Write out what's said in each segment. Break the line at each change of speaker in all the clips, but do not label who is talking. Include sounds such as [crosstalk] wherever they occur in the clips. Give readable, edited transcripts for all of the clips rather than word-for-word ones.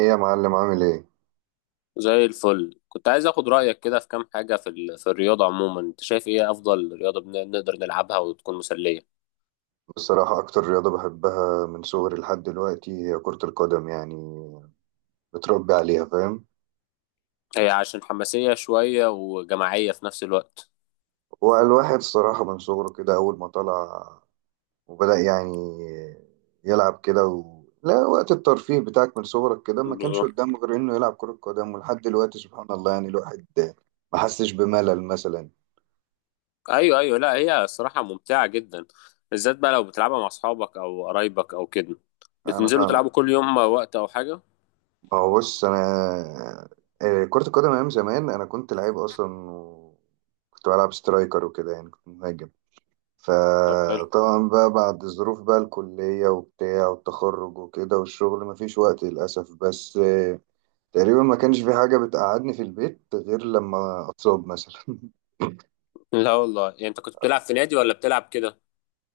ايه يا معلم؟ عامل ايه؟
زي الفل، كنت عايز اخد رأيك كده في كام حاجة في في الرياضة عموما. انت شايف ايه افضل رياضة نقدر نلعبها وتكون مسلية؟
بصراحة أكتر رياضة بحبها من صغري لحد دلوقتي هي كرة القدم، يعني متربي عليها، فاهم؟
هي عشان حماسية شوية وجماعية في نفس الوقت.
والواحد الصراحة من صغره كده أول ما طلع وبدأ يعني يلعب كده لا، وقت الترفيه بتاعك من صغرك كده ما كانش
بالظبط.
قدامه غير إنه يلعب كرة قدم، ولحد دلوقتي سبحان الله يعني الواحد ما حسش بملل مثلا.
ايوه ايوه، لا هي الصراحة ممتعة جدا، بالذات بقى لو بتلعبها مع اصحابك او قرايبك او كده،
أنا
بتنزلوا
أنا-
تلعبوا كل يوم وقت او حاجة.
ما هو بص، أنا كرة القدم أيام زمان أنا كنت لعيب أصلا، كنت بلعب سترايكر وكده، يعني كنت مهاجم.
طب حلو.
فطبعا بقى بعد الظروف بقى، الكلية وبتاع والتخرج وكده والشغل، مفيش وقت للأسف، بس تقريبا ما كانش في حاجة بتقعدني في البيت غير لما أتصاب مثلا. [laughs]
لا والله، يعني انت كنت بتلعب في نادي ولا بتلعب كده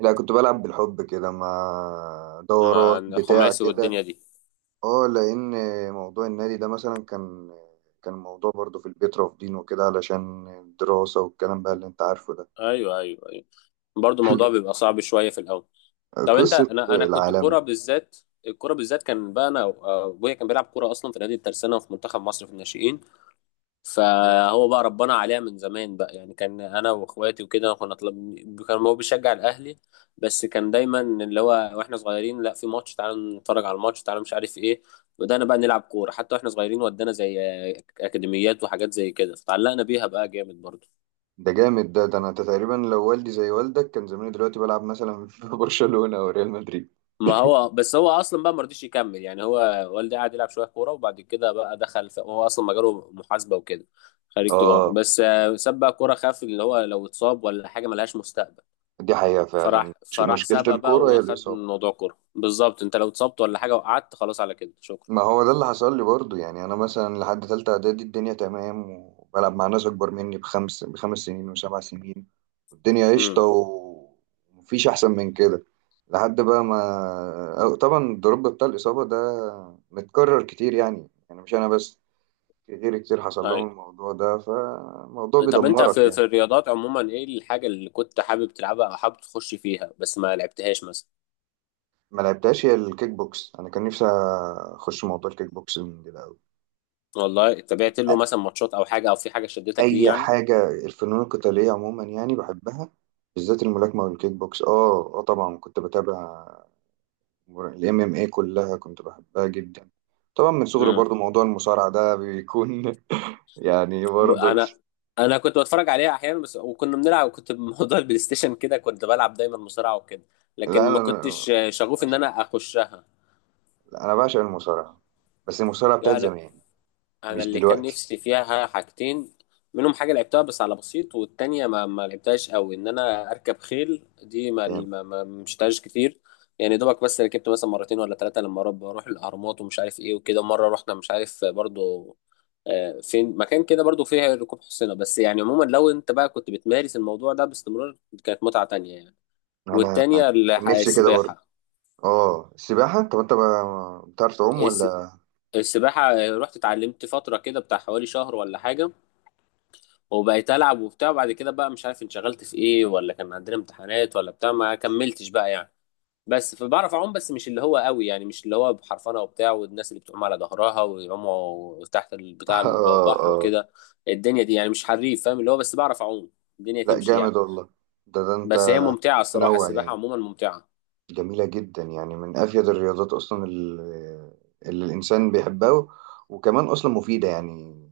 لا، كنت بلعب بالحب كده مع
مع
دورات بتاع
خماسي
كده.
والدنيا دي؟
اه، لأن موضوع النادي ده مثلا كان موضوع برضه في البيت رافضين وكده علشان الدراسة والكلام بقى اللي انت عارفه ده.
ايوه ايوه ايوه، برضه الموضوع بيبقى صعب شوية في الاول.
[laughs]
طب انت،
قصة
انا كنت
العالمي.
كوره بالذات. الكوره بالذات كان بقى انا، ابويا كان بيلعب كوره اصلا في نادي الترسانه وفي منتخب مصر في الناشئين، فهو بقى ربنا عليها من زمان بقى. يعني كان انا واخواتي وكده كنا طلب. كان هو بيشجع الاهلي، بس كان دايما اللي هو واحنا صغيرين، لا في ماتش تعالوا نتفرج على الماتش، تعالوا مش عارف ايه. بدأنا بقى نلعب كوره حتى واحنا صغيرين، ودانا زي اكاديميات وحاجات زي كده، فتعلقنا بيها بقى جامد برضه.
ده جامد، ده انا تقريبا لو والدي زي والدك كان زماني دلوقتي بلعب مثلا [laughs] في برشلونة او ريال مدريد.
ما هو بس هو اصلا بقى ما رضيش يكمل، يعني هو والدي قعد يلعب شويه كوره، وبعد كده بقى دخل في، هو اصلا مجاله محاسبه وكده، خريج تجاره،
اه،
بس ساب بقى كوره، خاف اللي هو لو اتصاب ولا حاجه ملهاش مستقبل.
دي حقيقة فعلا.
فراح فراح
مشكلة
سابها بقى
الكورة هي
وخد
الإصابة.
موضوع كوره بالظبط، انت لو اتصبت ولا حاجه وقعدت، خلاص على كده شكرا.
ما هو ده اللي حصل لي برضو، يعني انا مثلا لحد تالتة اعدادي الدنيا تمام، وبلعب مع ناس اكبر مني بخمس سنين وسبع سنين، والدنيا قشطة
امم.
ومفيش احسن من كده. لحد بقى ما، أو طبعا الدروب بتاع الإصابة ده متكرر كتير، يعني مش انا بس، في غيري كتير حصل
اي.
لهم الموضوع ده، فالموضوع
طب انت
بيدمرك
في في
يعني.
الرياضات عموما ايه الحاجه اللي كنت حابب تلعبها او حابب تخش فيها بس ما لعبتهاش مثلا؟
ما لعبتهاش هي الكيك بوكس. انا كان نفسي اخش موضوع الكيك بوكس من كده قوي.
والله تابعت له مثلا ماتشات او حاجه، او في حاجه شدتك ليه
اي
يعني؟
حاجه، الفنون القتاليه عموما يعني بحبها، بالذات الملاكمه والكيك بوكس. اه اه، طبعا كنت بتابع. الام ام اي كلها كنت بحبها جدا. طبعا من صغري برضو موضوع المصارعه ده بيكون [laughs] يعني برضو.
انا، انا كنت بتفرج عليها احيانا بس، وكنا بنلعب، كنت بموضوع [laughs] البلاي ستيشن كده، كنت بلعب دايما مصارعه وكده، لكن
لا
ما
انا
كنتش شغوف ان
عشان
انا اخشها.
لا، انا بعشق المصارعه، بس المصارعه بتاعت
يعني
زمان
انا
مش
اللي كان
دلوقتي.
نفسي فيها حاجتين، منهم حاجه لعبتها بس على بسيط، والتانيه ما لعبتهاش قوي، ان انا اركب خيل. دي ما مشتهاش كتير، يعني دوبك بس ركبت مثلا مرتين ولا ثلاثه لما رب اروح الاهرامات ومش عارف ايه وكده. مره رحنا مش عارف برضو فين مكان كده برضو فيه ركوب حصينة. بس يعني عموما، لو انت بقى كنت بتمارس الموضوع ده باستمرار، كانت متعة تانية يعني.
انا
والتانية
كان نفسي كده برضه.
السباحة.
اه، السباحه. طب انت بتعرف تعوم
الس-
ولا؟
السباحة رحت اتعلمت فترة كده بتاع حوالي شهر ولا حاجة، وبقيت ألعب وبتاع، وبعد كده بقى مش عارف انشغلت في ايه، ولا كان عندنا امتحانات ولا بتاع، ما كملتش بقى يعني. بس فبعرف اعوم، بس مش اللي هو قوي. يعني مش اللي هو بحرفنة وبتاع، والناس اللي بتعوم على ظهرها ويعوموا تحت بتاع
[laughs] اه
البحر
اه.
وكده الدنيا دي، يعني مش حريف، فاهم اللي هو، بس بعرف اعوم، الدنيا
لا
تمشي
جامد
يعني.
والله. ده انت
بس هي ممتعة الصراحة،
تنوع
السباحة
يعني.
عموما ممتعة.
جميله جدا، يعني من افيد الرياضات اصلا، اللي الانسان بيحبها، وكمان اصلا مفيده يعني.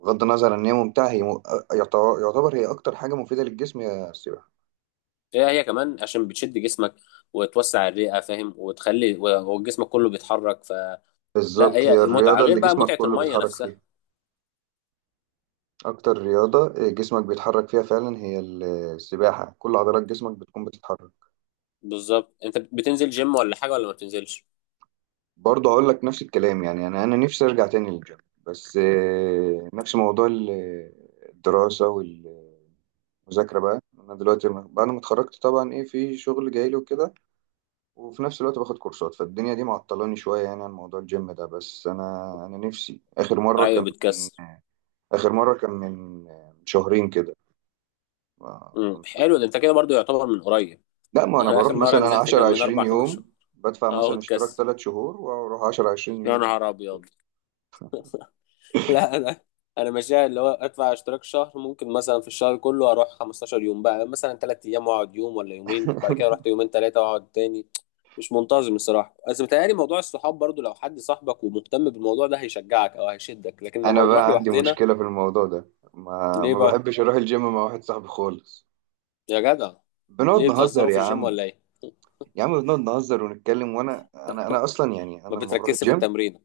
بغض النظر ان هي ممتعه، يعتبر هي اكتر حاجه مفيده للجسم هي السباحه.
هي هي كمان عشان بتشد جسمك وتوسع الرئة، فاهم، وتخلي وجسمك كله بيتحرك فلا.
بالظبط، هي
هي متعة
الرياضه
غير
اللي
بقى
جسمك
متعة
كله
المية
بيتحرك
نفسها.
فيها. اكتر رياضه جسمك بيتحرك فيها فعلا هي السباحه، كل عضلات جسمك بتكون بتتحرك.
بالظبط. انت بتنزل جيم ولا حاجة ولا ما بتنزلش؟
برضه هقول لك نفس الكلام، يعني انا نفسي ارجع تاني للجيم، بس نفس موضوع الدراسه والمذاكره بقى. انا دلوقتي بعد ما اتخرجت طبعا، ايه، في شغل جاي لي وكده، وفي نفس الوقت باخد كورسات، فالدنيا دي معطلاني شويه يعني عن موضوع الجيم ده. بس انا نفسي،
ايوه بتكسر.
اخر مره كان من شهرين كده. ما كنت
حلو، ده انت كده برضو يعتبر من قريب.
لا، ما
[laughs]
انا
انا
بروح
اخر مرة
مثلا
نزلت
10
كان من
20
اربع خمس
يوم،
شهور
بدفع
اهو
مثلا اشتراك
اتكسر.
3 شهور واروح 10 20
يا
يوم.
نهار ابيض. [laughs] لا انا، انا ماشيها اللي هو ادفع اشتراك شهر، ممكن مثلا في الشهر كله اروح 15 يوم، بقى مثلا 3 ايام واقعد يوم ولا يومين، بعد كده رحت يومين ثلاثه واقعد تاني. مش منتظم الصراحه، بس متهيألي موضوع الصحاب برضو، لو حد صاحبك ومهتم بالموضوع ده هيشجعك او هيشدك، لكن لما
انا
بنروح
بقى عندي
لوحدنا.
مشكله في الموضوع ده، ما
ليه
ما
بقى؟
بحبش اروح الجيم مع واحد صاحبي خالص.
يا جدع،
بنقعد
ليه
نهزر
بتهزروا في
يا
الجيم
عم.
ولا ايه؟
يا عم بنقعد نهزر ونتكلم، وانا انا انا اصلا يعني،
ما
انا لما بروح
بتركزش في
الجيم،
التمرين.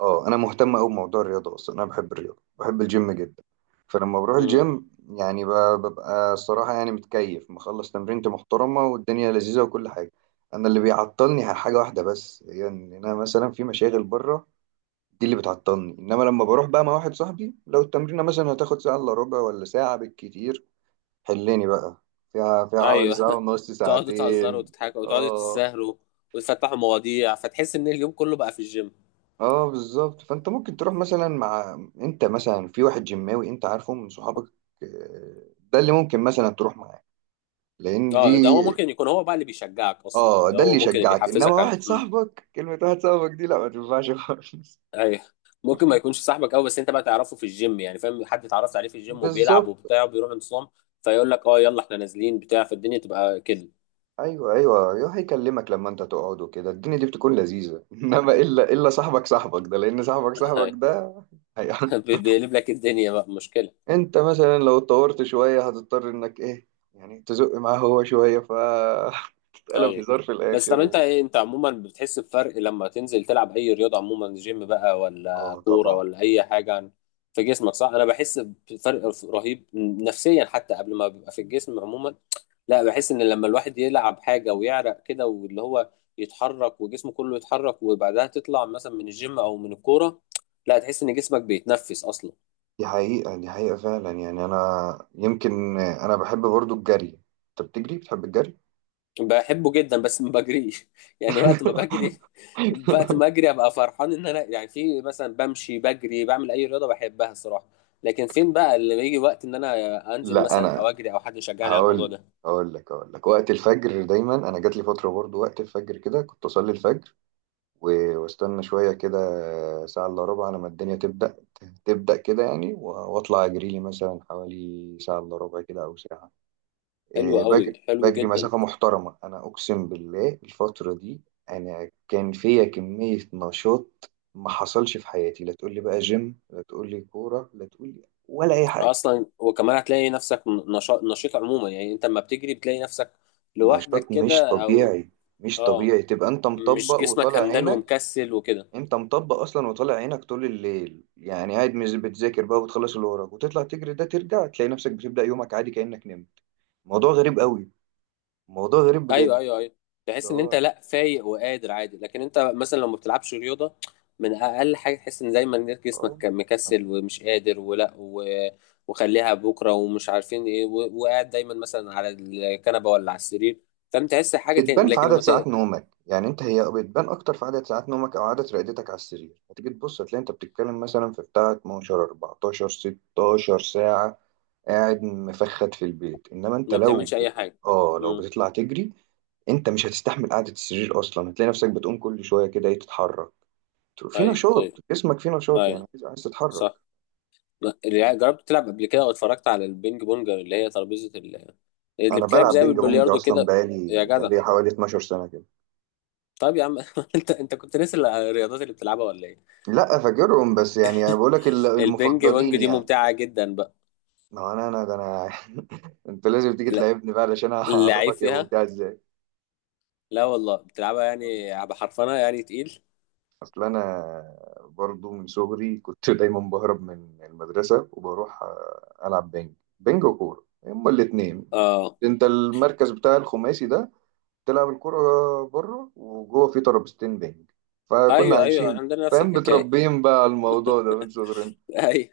اه، انا مهتم قوي بموضوع الرياضه اصلا، انا بحب الرياضه، بحب الجيم جدا. فلما بروح
امم.
الجيم يعني ببقى الصراحه يعني متكيف، مخلص تمرينتي محترمه، والدنيا لذيذه وكل حاجه. انا اللي بيعطلني حاجه واحده بس، هي ان انا مثلا في مشاغل بره، دي اللي بتعطلني. انما لما بروح بقى مع واحد صاحبي، لو التمرينه مثلا هتاخد ساعه الا ربع ولا ساعه بالكتير، حلني بقى، فيها حوالي
ايوه.
ساعه
[laughs]
ونص،
تقعدوا تهزروا
ساعتين.
وتضحكوا وتقعدوا
اه
تسهروا وتفتحوا مواضيع، فتحس ان اليوم كله بقى في الجيم.
اه بالظبط. فانت ممكن تروح مثلا مع، انت مثلا في واحد جماوي انت عارفه من صحابك، آه، ده اللي ممكن مثلا تروح معاه، لان
اه ده
دي
هو ممكن يكون هو بقى اللي بيشجعك اصلا، يعني
اه،
ده
ده
هو
اللي
ممكن اللي
يشجعك. انما
يحفزك على،
واحد
امم.
صاحبك، كلمه واحد صاحبك دي لا ما تنفعش خالص.
ايوه، ممكن ما يكونش صاحبك قوي، بس انت بقى تعرفه في الجيم، يعني فاهم، حد اتعرفت عليه في الجيم، وبيلعب
بالظبط.
وبتاع وبيروح انتصام، فيقول لك اه يلا احنا نازلين بتاع، فالدنيا تبقى كده.
ايوه ايوه، يروح يكلمك لما انت تقعد وكده، الدنيا دي بتكون لذيذه. [laughs] انما الا صاحبك، صاحبك ده، لان صاحبك، صاحبك
[laughs]
ده هي-
بيقلب لك الدنيا بقى مشكلة.
[laughs] انت مثلا لو اتطورت شويه هتضطر انك ايه، يعني تزق معاه هو شويه، ف [laughs] تتقلب
ايوه.
هزار في
بس طب
الاخر.
انت ايه، انت عموما بتحس بفرق لما تنزل تلعب اي رياضه عموما، جيم بقى
اه
ولا كوره
طبعا.
ولا اي حاجه، في جسمك، صح؟ انا بحس بفرق رهيب نفسيا، حتى قبل ما بيبقى في الجسم عموما. لا بحس ان لما الواحد يلعب حاجه ويعرق كده، واللي هو يتحرك وجسمه كله يتحرك، وبعدها تطلع مثلا من الجيم او من الكوره، لا تحس ان جسمك بيتنفس اصلا.
دي حقيقه فعلا، يعني انا يمكن انا بحب برضو الجري. انت بتجري؟ بتحب الجري؟
بحبه جدا، بس ما بجريش [laughs] يعني وقت ما
[laughs]
بجري. وقت ما اجري ابقى فرحان ان انا يعني في، مثلا بمشي، بجري، بعمل اي رياضه، بحبها الصراحه. لكن فين بقى اللي بيجي وقت ان انا انزل
لا
مثلا او
انا،
اجري او حد يشجعني على الموضوع
هقول
ده.
هقول لك، وقت الفجر دايما، انا جات لي فتره برضو وقت الفجر كده، كنت اصلي الفجر واستنى شوية كده، ساعة إلا ربع، لما الدنيا تبدأ كده يعني وأطلع أجري لي مثلا حوالي ساعة إلا ربع كده أو ساعة.
حلو
إيه،
قوي،
بجري
حلو
بجري
جدا.
مسافة محترمة. أنا أقسم بالله الفترة دي أنا كان فيا كمية نشاط ما حصلش في حياتي، لا تقول لي بقى جيم، لا تقول لي كورة، لا تقول لي ولا أي حاجة.
اصلا وكمان هتلاقي نفسك نشاط، نشيط عموما، يعني انت لما بتجري بتلاقي نفسك
نشاط
لوحدك
مش
كده او،
طبيعي. مش
اه
طبيعي تبقى أنت
مش
مطبق
جسمك
وطالع
همدان
عينك.
ومكسل وكده.
انت مطبق اصلا وطالع عينك طول الليل، يعني قاعد مش بتذاكر بقى وتخلص اللي وراك وتطلع تجري، ده ترجع تلاقي نفسك بتبدأ يومك عادي كأنك نمت. موضوع غريب قوي. موضوع غريب
ايوه
بجد.
ايوه ايوه،
اللي
تحس ان انت
هو
لا فايق وقادر عادي، لكن انت مثلا لو ما بتلعبش رياضه، من اقل حاجه تحس ان دايما إنك
اه
جسمك مكسل ومش قادر وخليها بكره ومش عارفين ايه وقاعد دايما مثلا على الكنبه ولا على السرير، فانت تحس حاجه تاني،
بتبان في
لكن
عدد ساعات نومك، يعني انت، هي بتبان اكتر في عدد ساعات نومك او عدد رقدتك على السرير. هتيجي تبص هتلاقي انت بتتكلم مثلا في بتاع 12 14 16 ساعة قاعد مفخد في البيت، انما انت
ما
لو
بتعملش اي حاجه.
اه لو
امم.
بتطلع تجري، انت مش هتستحمل قعدة السرير اصلا، هتلاقي نفسك بتقوم كل شوية كده، ايه، تتحرك، في
ايوه
نشاط،
ايوه
جسمك فيه نشاط يعني،
ايوه.
عايز عايز تتحرك.
صح. لا، اللي جربت تلعب قبل كده واتفرجت على البينج بونج، اللي هي ترابيزه اللي
انا
بتلعب
بلعب
زي
بينج بونج
بالبلياردو
اصلا
كده؟ يا
بقالي
جدع،
بقالي حوالي 12 سنة كده.
طب يا عم [laughs] انت انت كنت ناسي الرياضات اللي بتلعبها ولا ايه؟
لا فاكرهم، بس يعني انا بقول لك
البينج
المفضلين
بونج دي
يعني.
ممتعة جدا بقى.
ما هو انا ده انا [laughs] انت لازم تيجي
لا
تلعبني بقى علشان
اللعيب
اعرفك يا
فيها.
ممتاز.
لا والله بتلعبها يعني
ازاي؟
بحرفنة، يعني تقيل.
اصل انا برضو من صغري كنت [laughs] دايما بهرب من المدرسه وبروح العب بنج. بنج وكوره هما الاثنين.
اه.
انت المركز بتاع الخماسي ده، تلعب الكوره بره وجوه، في ترابيزتين بنج، فكنا
ايوه ايوه،
عايشين،
عندنا نفس
فاهم،
الحكاية. [laughs]
متربيين بقى على الموضوع ده من صغرنا.
ايوه.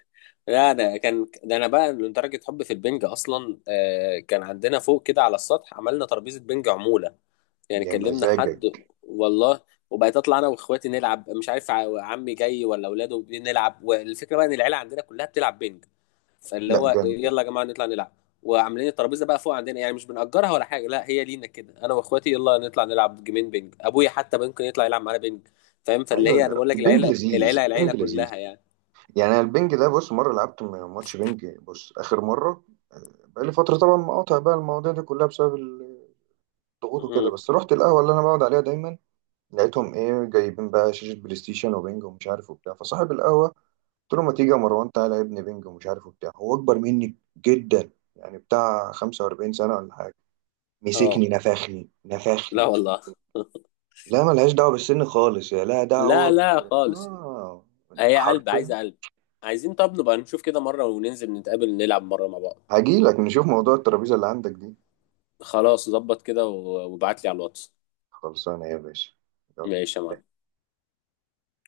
لا انا كان ده انا بقى لدرجة حب في البنج اصلا، آه كان عندنا فوق كده على السطح، عملنا ترابيزة بنج عمولة، يعني
يا
كلمنا حد.
مزاجك.
والله، وبقيت اطلع انا واخواتي نلعب، مش عارف عمي جاي ولا اولاده، بنلعب، والفكره بقى ان العيله عندنا كلها بتلعب بينج، فاللي
لا
هو
جامد.
إيه، يلا يا جماعه نطلع نلعب، وعاملين الترابيزه بقى فوق عندنا، يعني مش بنأجرها ولا حاجه، لا هي لينا كده، انا واخواتي يلا نطلع نلعب جيمين بينج، ابويا حتى ممكن يطلع يلعب معانا بينج، فاهم، فاللي
ايوه،
هي انا
لا،
بقول لك،
البنج
العيله
لذيذ،
العيله العيله
البنج لذيذ،
كلها يعني.
يعني. أنا البنج ده بص، مره لعبت ماتش بنج، بص، اخر مره بقالي فتره طبعا، مقاطع بقى المواضيع دي كلها بسبب ضغوط وكده،
امم.
بس رحت القهوة اللي أنا بقعد عليها دايما، لقيتهم إيه، جايبين بقى شاشة بلاي ستيشن وبنج ومش عارف وبتاع. فصاحب القهوة قلت له: ما تيجي يا مروان، تعالى يا ابني بنج ومش عارف وبتاع. هو أكبر مني جدا، يعني بتاع 45 سنة ولا حاجة. مسكني
اه.
نفخني
لا
نفخني.
والله.
لا ملهاش دعوة بالسن خالص، يا لا
لا
دعوة ب...
لا خالص.
آه
هي قلب،
حرفيا.
عايزه قلب. عايزين، طب نبقى نشوف كده مره وننزل نتقابل نلعب مره مع بعض.
هجيلك نشوف موضوع الترابيزة اللي عندك دي.
خلاص ظبط كده وابعت لي على الواتس.
خلصانة يا باشا.
ماشي يا
يلا.
معلم.